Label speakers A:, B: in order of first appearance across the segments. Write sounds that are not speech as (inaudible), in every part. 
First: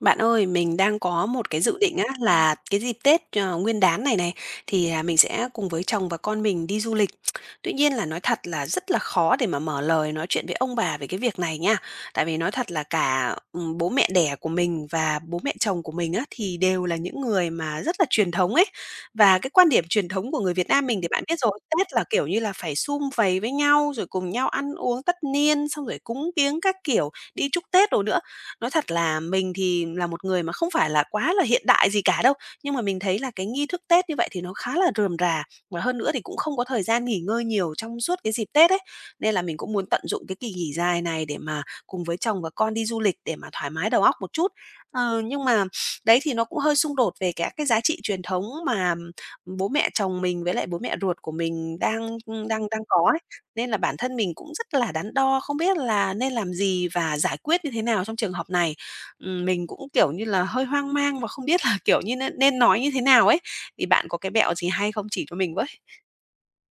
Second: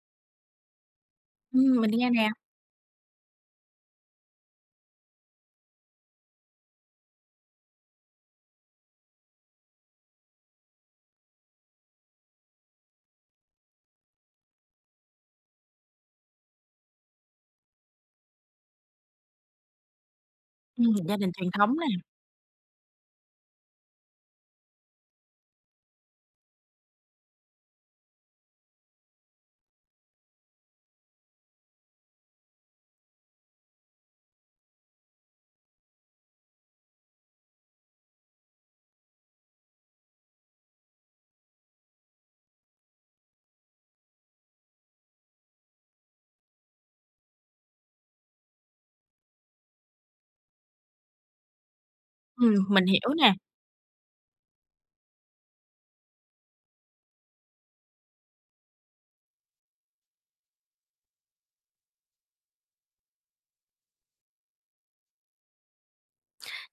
A: Bạn ơi, mình đang có một cái dự
B: Mình
A: định á
B: nghe nè,
A: là cái dịp Tết, Nguyên đán này này thì, mình sẽ cùng với chồng và con mình đi du lịch. Tuy nhiên là nói thật là rất là khó để mà mở lời nói chuyện với ông bà về cái việc này nha. Tại vì nói thật là cả, bố mẹ đẻ của mình và bố mẹ chồng của mình á thì đều là những người mà rất là truyền thống ấy. Và cái quan điểm truyền thống của người Việt Nam mình thì
B: gia
A: bạn
B: đình
A: biết
B: truyền
A: rồi,
B: thống nè,
A: Tết là, kiểu như là, phải sum vầy với nhau, rồi cùng nhau ăn uống tất niên, xong rồi cúng kiếng các kiểu, đi chúc Tết đồ nữa. Nói thật là mình thì là một người mà không phải là quá là hiện đại gì cả đâu, nhưng mà mình thấy là cái nghi thức Tết như vậy thì nó khá là rườm rà, và hơn nữa thì cũng không có thời gian nghỉ ngơi nhiều trong suốt cái dịp Tết ấy. Nên là mình cũng muốn tận dụng cái kỳ nghỉ dài này để mà cùng với chồng và con đi du lịch để mà thoải mái đầu óc một chút. Nhưng mà đấy thì nó cũng hơi xung đột về các cái giá trị truyền thống mà bố mẹ chồng mình với lại bố mẹ ruột của mình đang đang đang
B: mình
A: có
B: hiểu
A: ấy.
B: nè.
A: Nên là bản thân mình cũng rất là đắn đo, không biết là nên làm gì và giải quyết như thế nào trong trường hợp này. Mình cũng, kiểu như là, hơi hoang mang và không biết là, kiểu như, nên nên nói như thế nào ấy. Thì bạn có cái mẹo gì hay không chỉ cho mình với?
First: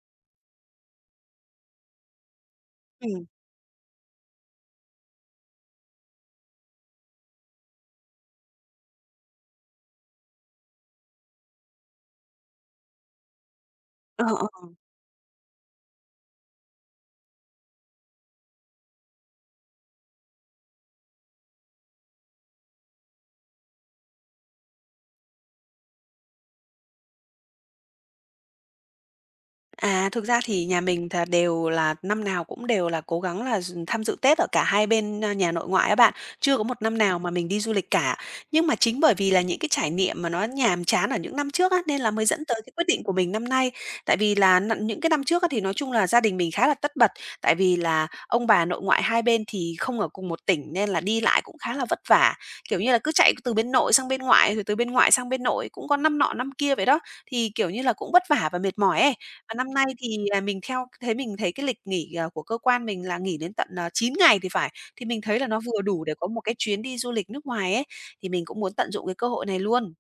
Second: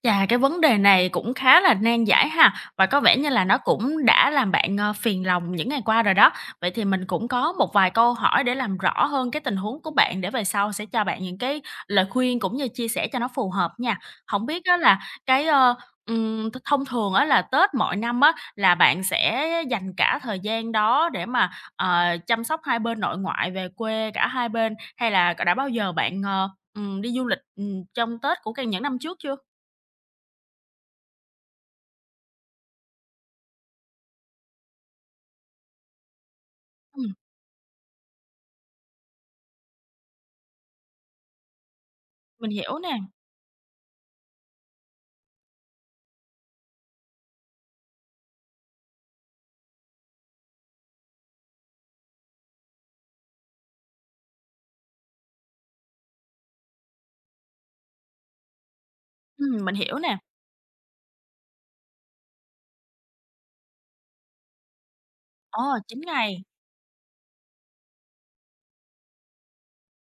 B: Chà, cái vấn đề này cũng khá là nan giải ha, và có vẻ
A: Ừm.
B: như là nó cũng đã làm bạn, phiền lòng những ngày qua rồi đó. Vậy thì mình cũng có một vài câu hỏi để làm rõ hơn cái tình huống của bạn để về sau sẽ cho bạn những cái lời khuyên cũng như chia sẻ cho nó phù hợp nha.
A: Ờ,
B: Không biết
A: ờ.
B: á là cái, ơ, th thông thường á là Tết mọi năm á là bạn sẽ dành cả thời gian đó để mà, chăm sóc hai bên nội ngoại về quê cả hai bên, hay là đã bao giờ bạn, đi du lịch, trong Tết của cái những năm trước chưa?
A: À, thực ra thì nhà mình thà đều là năm nào cũng đều là cố gắng là tham dự Tết ở cả hai bên, a, nhà nội ngoại á bạn. Chưa có một năm nào mà mình đi du lịch cả. Nhưng mà chính bởi vì là những cái trải nghiệm mà nó nhàm chán ở những năm trước á, nên là mới dẫn
B: Mình
A: tới cái
B: hiểu
A: quyết
B: nè.
A: định của mình năm nay. Tại vì là những cái năm trước á, thì nói chung là gia đình mình khá là tất bật, tại vì là ông bà nội ngoại hai bên thì không ở cùng một tỉnh nên là đi lại cũng khá là vất vả. Kiểu như là, cứ chạy từ bên nội sang bên ngoại, rồi từ bên ngoại sang bên nội, cũng có năm nọ năm kia vậy đó. Thì, kiểu như là, cũng vất vả và mệt mỏi ấy. Và năm
B: Mình
A: nay
B: hiểu nè.
A: thì, mình theo thế mình thấy cái lịch nghỉ, của cơ quan mình là nghỉ đến tận, 9 ngày thì phải, thì mình thấy là nó
B: Ờ,
A: vừa
B: 9
A: đủ để có một
B: ngày.
A: cái chuyến đi du lịch nước ngoài ấy, thì mình cũng muốn tận dụng cái cơ hội này luôn.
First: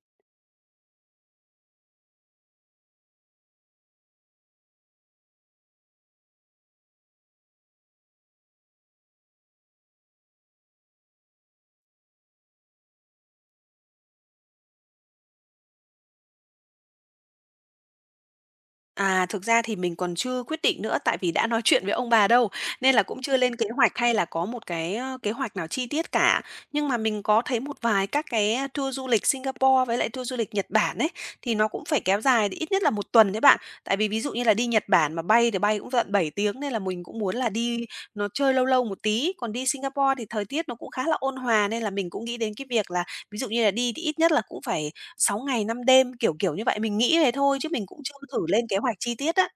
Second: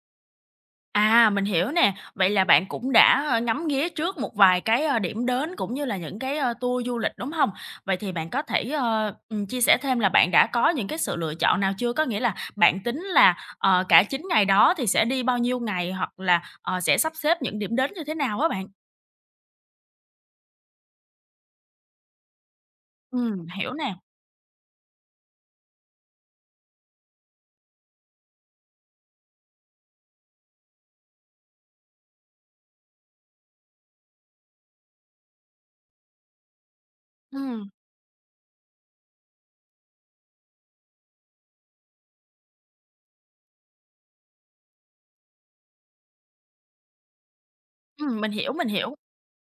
B: À, mình hiểu nè. Vậy là bạn cũng đã, ngắm nghía trước một vài cái, điểm đến cũng như là những cái, tour du lịch, đúng không? Vậy thì bạn có thể, chia sẻ thêm là bạn đã có những cái sự lựa chọn nào chưa? Có nghĩa là bạn tính là, cả 9 ngày đó thì sẽ đi bao nhiêu ngày hoặc là, sẽ sắp xếp những điểm đến như thế nào á bạn?
A: Thực ra thì mình còn chưa quyết định nữa, tại vì đã nói chuyện với ông bà đâu, nên là cũng chưa lên kế
B: Hiểu nè.
A: hoạch hay là có một cái, kế hoạch nào chi tiết cả. Nhưng mà mình có thấy một vài các cái, tour du lịch Singapore với lại tour du lịch Nhật Bản ấy, thì nó cũng phải kéo dài ít nhất là một tuần đấy bạn. Tại vì ví dụ như là đi Nhật Bản mà bay thì bay cũng tận 7 tiếng, nên là mình cũng muốn là
B: Ừm,
A: đi nó chơi lâu lâu một tí. Còn đi Singapore thì thời tiết nó cũng khá là ôn hòa, nên là mình cũng nghĩ đến cái việc là ví dụ như là đi thì ít nhất là cũng phải 6 ngày 5 đêm, kiểu, kiểu như vậy. Mình nghĩ thế thôi chứ mình cũng chưa
B: mình
A: thử
B: hiểu,
A: lên
B: mình
A: kế hoạch
B: hiểu.
A: chi tiết á.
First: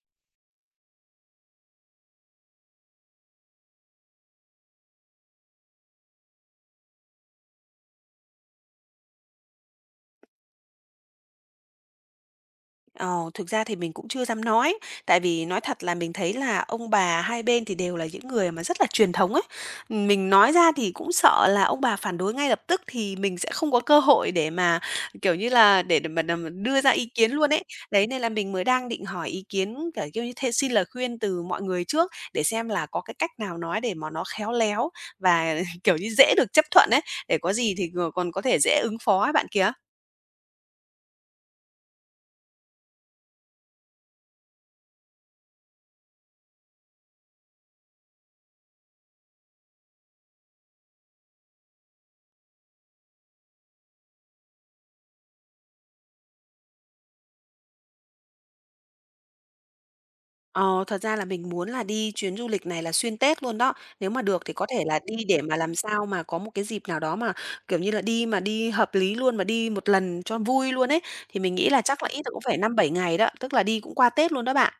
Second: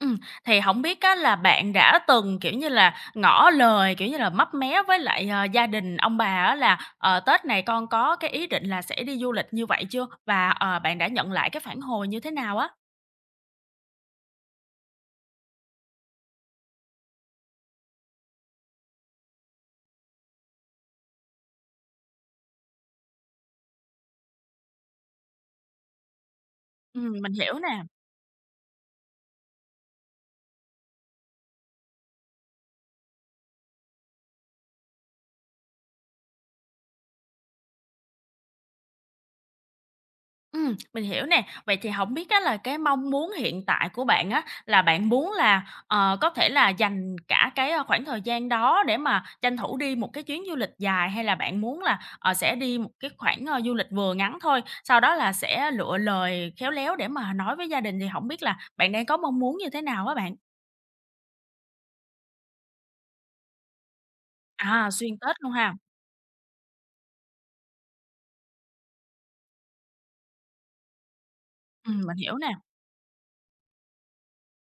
B: Ừm, thì không biết á là bạn đã từng, kiểu như là, ngỏ lời, kiểu như là, mấp mé với lại, gia đình ông bà á là, Tết này con có cái ý định là sẽ đi du lịch như vậy chưa? Và, bạn đã nhận lại cái phản hồi như thế nào á?
A: Ờ, Thực ra thì mình cũng chưa dám nói, tại vì nói thật là mình thấy là ông bà hai bên thì đều là những người mà rất là truyền thống ấy. Mình nói ra thì cũng sợ là ông bà phản đối ngay lập tức thì mình sẽ không có cơ hội để mà, kiểu như là, để mà đưa ra ý kiến
B: Mình
A: luôn
B: hiểu
A: ấy.
B: nè.
A: Đấy, nên là mình mới đang định hỏi ý kiến, kiểu, như thế, xin lời khuyên từ mọi người trước để xem là có cái cách nào nói để mà nó khéo léo và, (laughs) kiểu như, dễ được chấp thuận ấy, để có gì thì, còn có thể dễ ứng phó ấy bạn kia.
B: Mình hiểu nè. Vậy thì không biết á là cái mong muốn hiện tại của bạn á, là bạn muốn là, có thể là dành cả cái, khoảng thời gian đó để mà tranh thủ đi một cái chuyến du lịch dài, hay là bạn muốn là, sẽ đi một cái khoảng, du lịch vừa ngắn thôi, sau đó là sẽ lựa lời khéo léo để mà nói với gia đình, thì không biết là bạn đang có mong muốn như thế nào á bạn?
A: Ờ, Thật ra là mình muốn là đi chuyến du lịch này là xuyên Tết luôn đó. Nếu mà được thì có thể
B: À,
A: là
B: xuyên
A: đi
B: Tết
A: để
B: luôn
A: mà làm
B: ha.
A: sao mà có một cái dịp nào đó mà, kiểu như là, đi mà đi hợp lý luôn, mà đi một lần cho vui luôn ấy, thì mình nghĩ là chắc là ít
B: Mình
A: nhất
B: hiểu
A: cũng
B: nè.
A: phải năm bảy ngày đó, tức là đi cũng qua Tết luôn đó bạn.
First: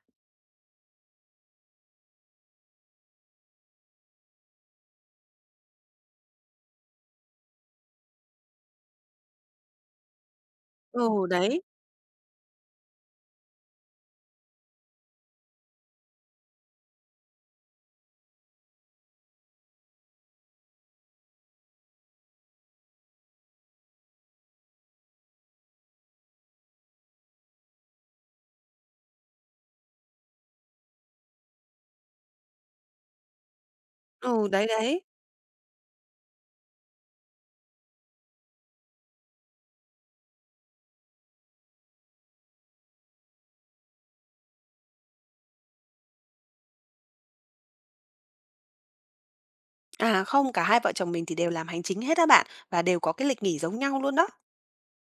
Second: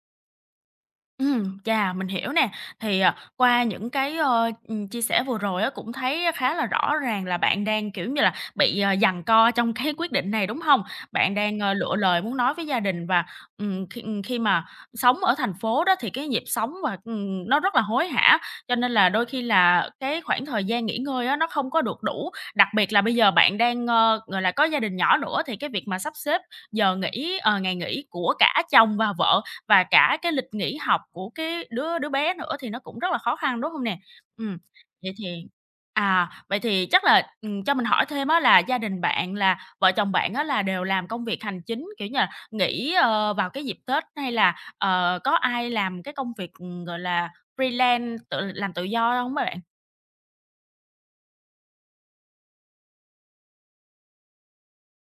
B: Chà, mình hiểu nè. Thì, qua những cái, chia sẻ vừa rồi á cũng thấy khá là rõ ràng là bạn đang, kiểu như là, bị, giằng co trong cái quyết định này, đúng không?
A: Ừ,
B: Bạn đang,
A: đấy,
B: lựa lời muốn nói với gia đình và, khi khi mà sống ở thành phố đó thì cái nhịp sống và, nó rất là hối hả, cho nên là đôi khi là cái khoảng thời gian nghỉ ngơi á nó không có được đủ. Đặc biệt là bây giờ bạn đang, gọi là, có gia đình nhỏ nữa thì cái việc mà sắp xếp giờ nghỉ, ngày nghỉ của cả chồng và vợ và cả cái lịch nghỉ học của cái đứa đứa bé nữa thì nó cũng rất là khó khăn, đúng hông nè?
A: ừ,
B: Ừm,
A: đấy, đấy.
B: Vậy thì vậy thì chắc là, cho mình hỏi thêm á là gia đình bạn là vợ chồng bạn á là đều làm công việc hành chính, kiểu như là, nghỉ, vào cái dịp Tết hay là, có ai làm cái công việc, gọi là, freelance, tự làm tự do hông á bạn?
A: À, không, cả hai vợ chồng mình thì đều làm hành chính hết đó bạn, và đều có cái lịch nghỉ giống nhau luôn đó.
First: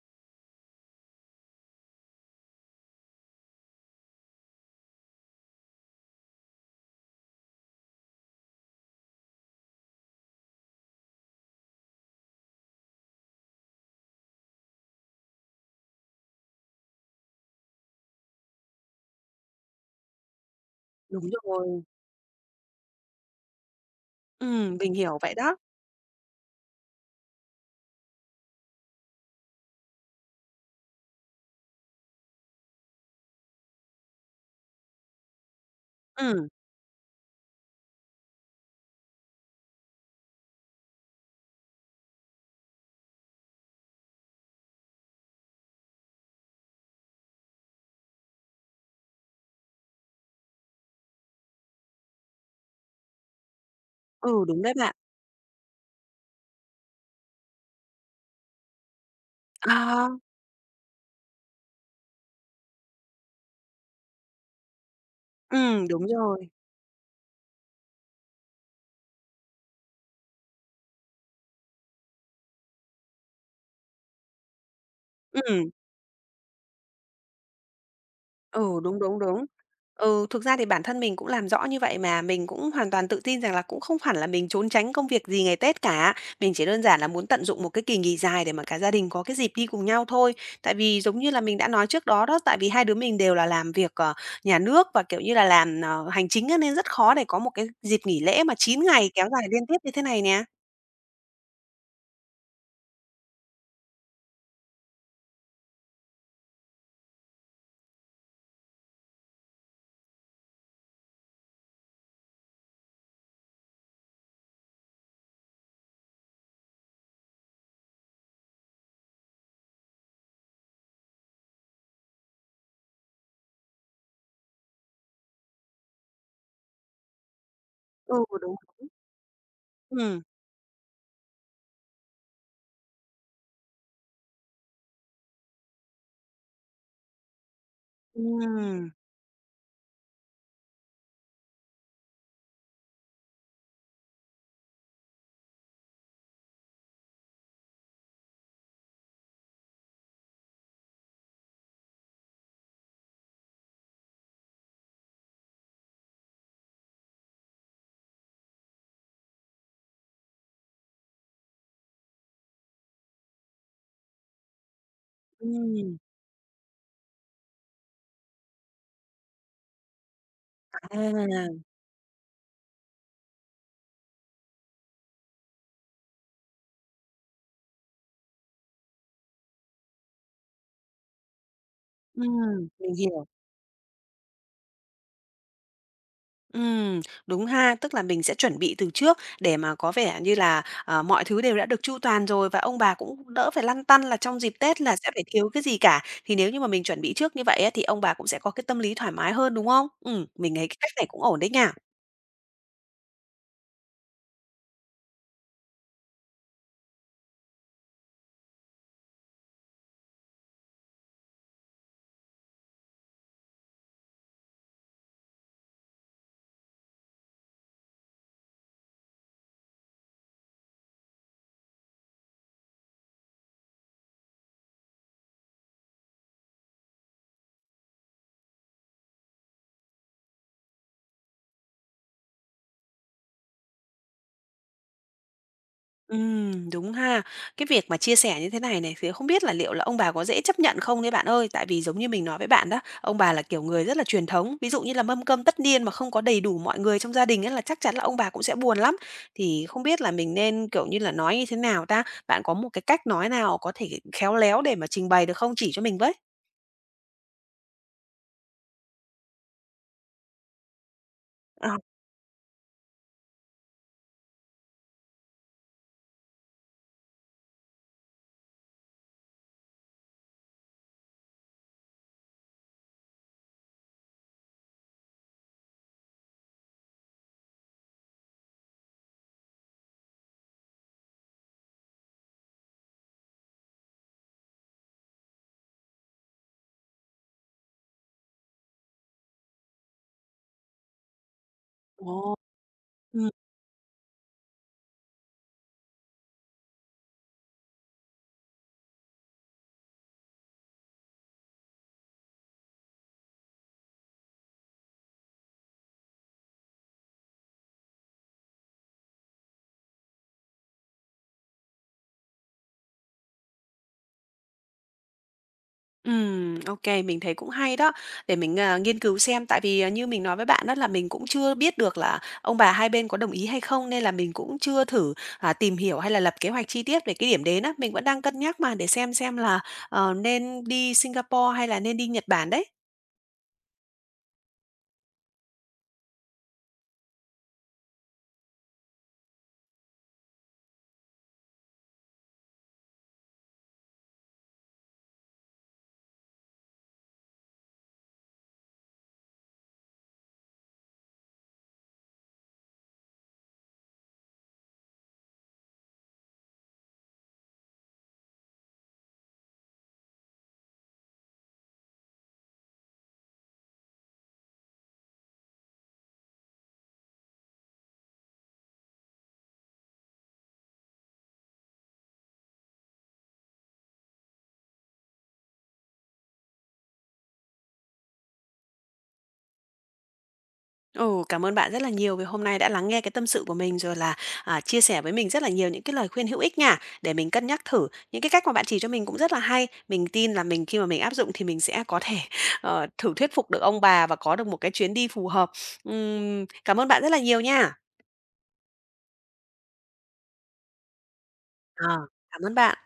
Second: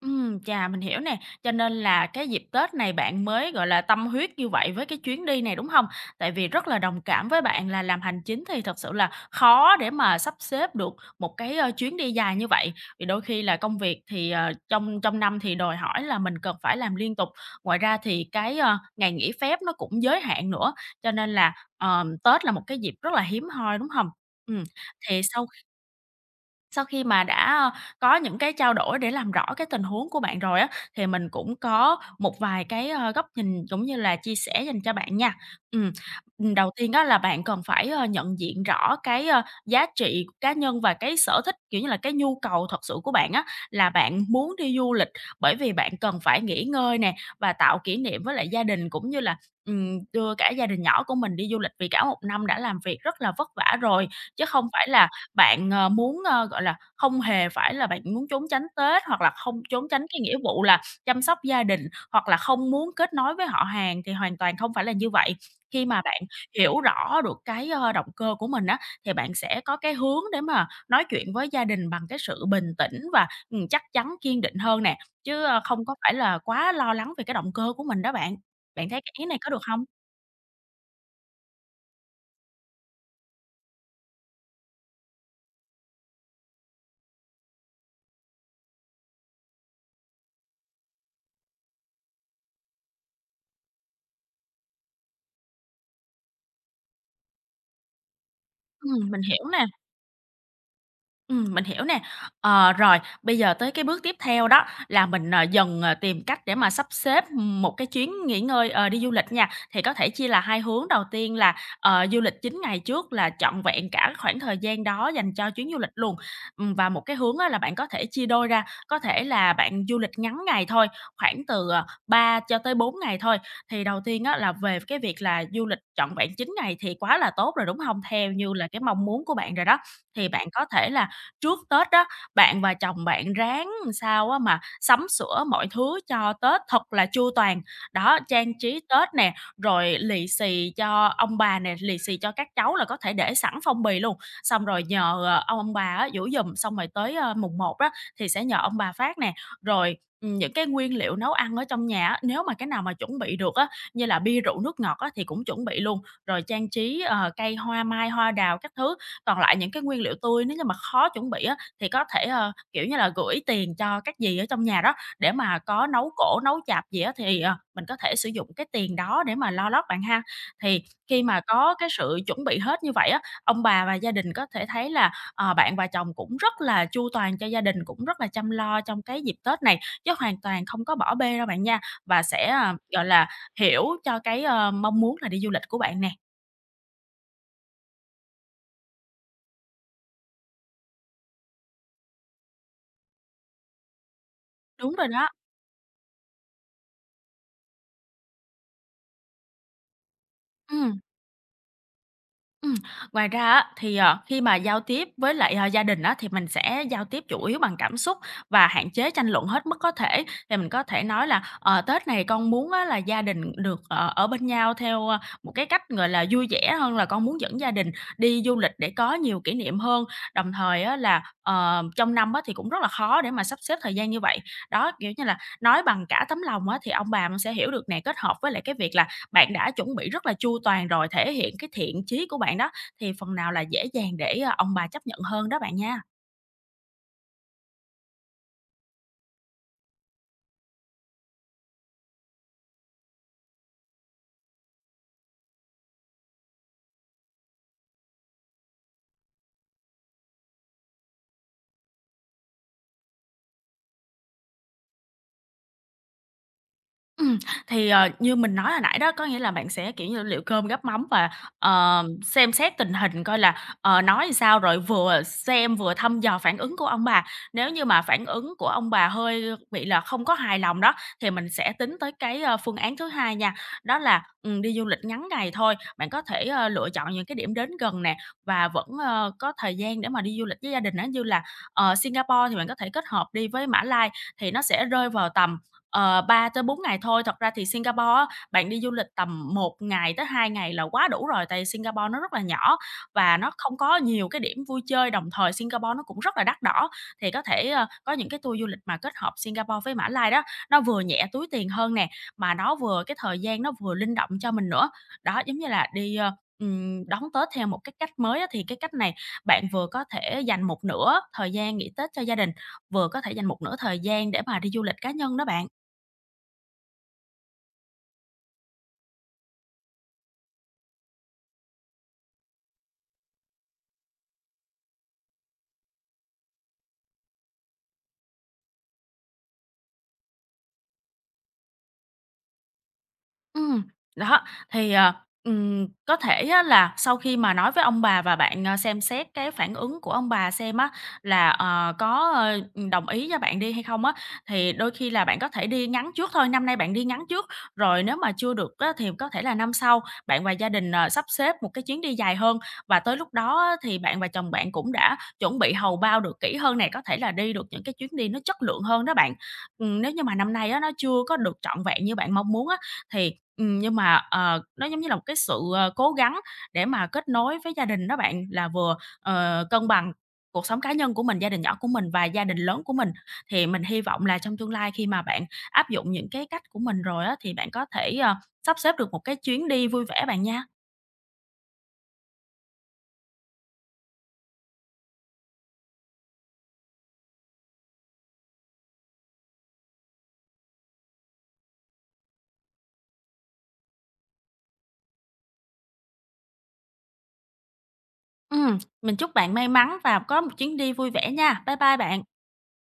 B: Chà, mình hiểu nè, cho nên là cái dịp Tết này bạn mới, gọi là, tâm huyết như vậy với cái chuyến đi này, đúng hông? Tại vì rất là đồng cảm với bạn là làm hành chính thì thật sự là khó để mà sắp xếp được một cái, chuyến đi dài như vậy, vì đôi khi là công việc thì, trong trong năm thì đòi hỏi là mình cần phải làm liên tục. Ngoài ra thì cái, ngày nghỉ phép nó cũng giới hạn nữa, cho
A: Đúng
B: nên là,
A: rồi.
B: Tết là một cái dịp rất là hiếm hoi, đúng hông? Ừm,
A: Mình hiểu
B: thì
A: vậy
B: sau
A: đó.
B: sau khi mà đã, có những cái trao đổi để làm rõ cái tình huống của bạn rồi á, thì mình cũng có một vài cái, góc nhìn cũng như là chia sẻ dành cho bạn nha. Ừm,
A: Ừm,
B: Đầu tiên á là bạn cần phải, nhận diện rõ cái, giá trị cá nhân và cái sở thích, kiểu như là, cái nhu cầu thật sự của bạn á, là bạn muốn đi du lịch bởi vì bạn cần phải nghỉ ngơi nè, và tạo kỷ niệm với lại gia đình cũng như là, đưa cả gia đình nhỏ của mình đi du lịch vì cả một năm đã làm việc rất là vất vả rồi,
A: ừ,
B: chứ
A: đúng
B: không
A: đấy
B: phải
A: bạn.
B: là bạn, muốn, gọi là, không hề phải là bạn muốn trốn tránh Tết, hoặc là không trốn tránh
A: À,
B: cái nghĩa vụ là chăm sóc gia đình, hoặc là không muốn kết nối với họ hàng thì hoàn toàn không phải là như vậy. Khi mà
A: Đúng
B: bạn
A: rồi.
B: hiểu rõ được cái, động cơ của mình á, thì bạn sẽ có cái hướng để mà nói chuyện với gia đình bằng cái sự bình tĩnh và, chắc chắn, kiên định hơn nè, chứ,
A: Ừm.
B: không có phải là quá lo lắng về cái động cơ của mình đó bạn.
A: Ừ,
B: Bạn
A: đúng,
B: thấy cái
A: đúng,
B: ý này
A: đúng.
B: có được không?
A: Ừ, thực ra thì bản thân mình cũng làm rõ như vậy mà, mình cũng hoàn toàn tự tin rằng là cũng không hẳn là mình trốn tránh công việc gì ngày Tết cả. Mình chỉ đơn giản là muốn tận dụng một cái kỳ nghỉ dài để mà cả gia đình có cái dịp đi cùng nhau thôi. Tại vì giống như là mình đã nói trước đó đó, tại vì hai đứa mình đều là làm việc, nhà nước và, kiểu như là, làm, hành chính á, nên rất khó để có một cái dịp nghỉ lễ mà 9 ngày
B: Mình
A: kéo dài
B: hiểu
A: liên
B: nè.
A: tiếp như thế này nè.
B: Mình hiểu nè. Ờ, rồi, bây giờ tới cái bước tiếp theo đó là mình, tìm cách để mà sắp xếp, một cái chuyến nghỉ ngơi, đi du lịch nha. Thì có thể chia là hai hướng, đầu tiên là, du lịch 9 ngày trước là trọn vẹn cả khoảng thời gian đó dành cho chuyến du lịch luôn. Và một cái hướng á là bạn có thể chia đôi ra, có thể là bạn du lịch ngắn ngày thôi, khoảng từ, 3 cho tới 4 ngày thôi. Thì đầu tiên á là về cái việc là du lịch trọn vẹn 9 ngày thì quá là tốt rồi, đúng hông?
A: Ừ,
B: Theo như
A: đúng.
B: là cái mong muốn của bạn rồi đó,
A: Ừ,
B: thì bạn có thể là trước Tết á, bạn và chồng bạn ráng làm sao á mà sắm sửa mọi thứ cho Tết thật là chu toàn. Đó, trang trí
A: ừ,
B: Tết nè, rồi lì xì cho ông bà nè, lì xì cho các cháu là có thể để sẵn phong bì luôn. Xong rồi nhờ, ông bà á giũ giùm, xong rồi tới, mùng 1 á thì sẽ nhờ ông bà phát nè. Rồi, những cái nguyên liệu nấu ăn ở trong nhà á, nếu mà cái nào mà chuẩn bị được á, như là bia rượu nước ngọt á thì cũng chuẩn bị luôn, rồi trang trí, cây hoa mai, hoa đào các thứ còn lại những cái nguyên liệu tươi nếu như mà khó chuẩn bị á, thì có thể, kiểu như là, gửi tiền cho các dì ở trong nhà đó, để mà có
A: ừ.
B: nấu cỗ, nấu chạp gì á thì, mình có thể sử dụng cái tiền đó để mà lo lót bạn ha. Thì khi mà
A: À,
B: có cái sự chuẩn bị hết như vậy á, ông bà và gia đình có thể thấy là, bạn và chồng cũng rất là chu toàn cho gia đình, cũng rất là chăm lo trong cái dịp Tết này, chứ hoàn toàn không có bỏ bê đâu bạn nha, và sẽ,
A: mình
B: gọi
A: hiểu.
B: là, hiểu cho cái, mong muốn là đi du lịch của bạn nè.
A: Ừm, Đúng ha, tức là mình sẽ chuẩn bị từ trước để mà có vẻ như là, mọi thứ đều đã được chu toàn rồi và ông bà cũng đỡ phải lăn tăn là trong dịp Tết
B: Đúng
A: là
B: rồi
A: sẽ phải
B: đó,
A: thiếu cái gì cả. Thì nếu như mà mình chuẩn bị trước như vậy á, thì ông bà cũng sẽ có cái tâm lý thoải mái hơn, đúng không? Mình thấy cái cách
B: ừ.
A: này cũng ổn đấy nha.
B: Ừm, ngoài ra á, thì, khi mà giao tiếp với lại, gia đình á, thì mình sẽ giao tiếp chủ yếu bằng cảm xúc và hạn chế tranh luận hết mức có thể. Thì mình có thể nói là "Ờ, Tết này con muốn á là gia đình được, ở bên nhau theo, một cái cách, gọi là, vui vẻ hơn là con muốn dẫn gia đình đi du lịch để có nhiều kỷ niệm hơn." Đồng thời á là, trong năm á thì cũng rất là khó để mà sắp xếp thời gian như vậy. Đó, kiểu như là, nói bằng cả tấm lòng á thì ông bà cũng sẽ hiểu được nè, kết hợp với lại cái việc là bạn đã chuẩn bị rất là chu toàn rồi, thể hiện cái thiện chí của bạn đó, thì phần nào là dễ dàng để, ông bà chấp nhận hơn đó bạn nha.
A: Đúng ha. Cái việc mà chia sẻ như thế này này thì không biết là liệu là ông bà có dễ chấp nhận không đấy bạn ơi? Tại vì giống như mình nói với bạn đó, ông bà là kiểu người rất là truyền thống, ví dụ như là mâm cơm tất niên mà không có đầy đủ mọi người trong gia đình ấy là chắc chắn là ông bà cũng sẽ buồn lắm. Thì không biết là mình nên, kiểu như là, nói như thế nào ta? Bạn có một cái cách nói nào có thể khéo léo để mà trình bày được không? Chỉ cho mình với.
B: Ừm, thì, như mình nói hồi nãy đó, có nghĩa là bạn sẽ, kiểu như, liệu cơm gắp mắm và,
A: Ờ.
B: xem xét tình hình coi là, nói sao, rồi vừa xem vừa thăm dò phản ứng của ông bà. Nếu như mà phản ứng của ông bà hơi bị là không có hài lòng đó, thì mình sẽ tính tới cái, phương án thứ hai nha, đó là, đi du lịch ngắn ngày thôi. Bạn có thể, lựa chọn những cái điểm đến gần nè và vẫn, có thời gian để mà đi du lịch với gia đình á, như là, Singapore thì bạn có thể kết hợp đi với Mã Lai thì nó sẽ rơi vào tầm Ờ, 3 tới 4 ngày thôi. Thật ra thì Singapore á, bạn đi du lịch tầm một ngày tới 2 ngày là quá đủ rồi, tại Singapore nó rất
A: Ồ.
B: là nhỏ và nó không có nhiều cái điểm vui chơi, đồng thời Singapore nó cũng rất là đắt đỏ. Thì có thể, có những cái tour du lịch mà kết hợp Singapore với Mã Lai đó, nó vừa nhẹ túi tiền hơn nè, mà nó vừa cái thời gian nó vừa linh động cho mình nữa. Đó, giống như là đi, đón Tết theo một cái cách mới á, thì cái cách này bạn vừa có thể dành một nửa thời gian nghỉ Tết cho gia đình, vừa có thể dành một nửa thời gian để mà đi du lịch cá nhân đó bạn.
A: Ô mình thấy cũng hay đó, để mình, nghiên cứu xem. Tại vì, như mình nói với bạn đó là mình cũng chưa biết được là ông bà hai bên có đồng ý hay không, nên là mình cũng chưa thử, tìm hiểu hay là lập kế hoạch chi tiết về cái điểm đến á. Mình vẫn đang cân nhắc mà, để xem là, nên đi Singapore hay là nên đi Nhật Bản đấy.
B: Ừm, đó, thì, có thể á là sau khi mà nói với ông bà và bạn, xem xét cái phản ứng của ông bà xem á là, có, đồng ý cho bạn đi hay không á, thì đôi khi là bạn có thể đi ngắn trước thôi, năm nay bạn đi ngắn trước, rồi nếu mà chưa được á thì có thể là năm sau bạn và gia đình, sắp xếp một cái chuyến đi dài hơn. Và tới lúc đó á thì bạn và chồng bạn cũng đã chuẩn bị hầu bao được kỹ hơn này có thể là đi được những cái chuyến đi nó chất lượng hơn đó bạn. Nếu như mà năm nay á nó chưa có được trọn vẹn như bạn mong muốn á, thì nhưng mà, nó giống như là một cái sự, cố gắng để mà kết nối với gia đình đó bạn, là vừa, cân bằng cuộc sống cá nhân của mình, gia đình nhỏ của mình và gia đình lớn của mình. Thì mình hy vọng là trong tương lai khi mà bạn áp dụng những cái cách của mình rồi á, thì bạn có thể, sắp xếp được một cái chuyến đi vui vẻ bạn nha.
A: Ồ, cảm ơn bạn rất là nhiều vì hôm nay đã lắng nghe cái tâm sự của mình rồi là, chia sẻ với mình rất là nhiều những cái lời khuyên hữu ích nha, để mình cân nhắc thử. Những cái cách mà bạn chỉ cho mình cũng rất là hay. Mình tin là mình khi mà mình áp dụng thì mình sẽ có thể, (laughs) thử thuyết phục được ông bà và có được một cái chuyến đi phù hợp. Cảm ơn bạn rất là nhiều nha.
B: Mình chúc bạn may mắn và có một chuyến đi vui vẻ nha. Bye bye
A: Ờ,
B: bạn.
A: Cảm ơn bạn.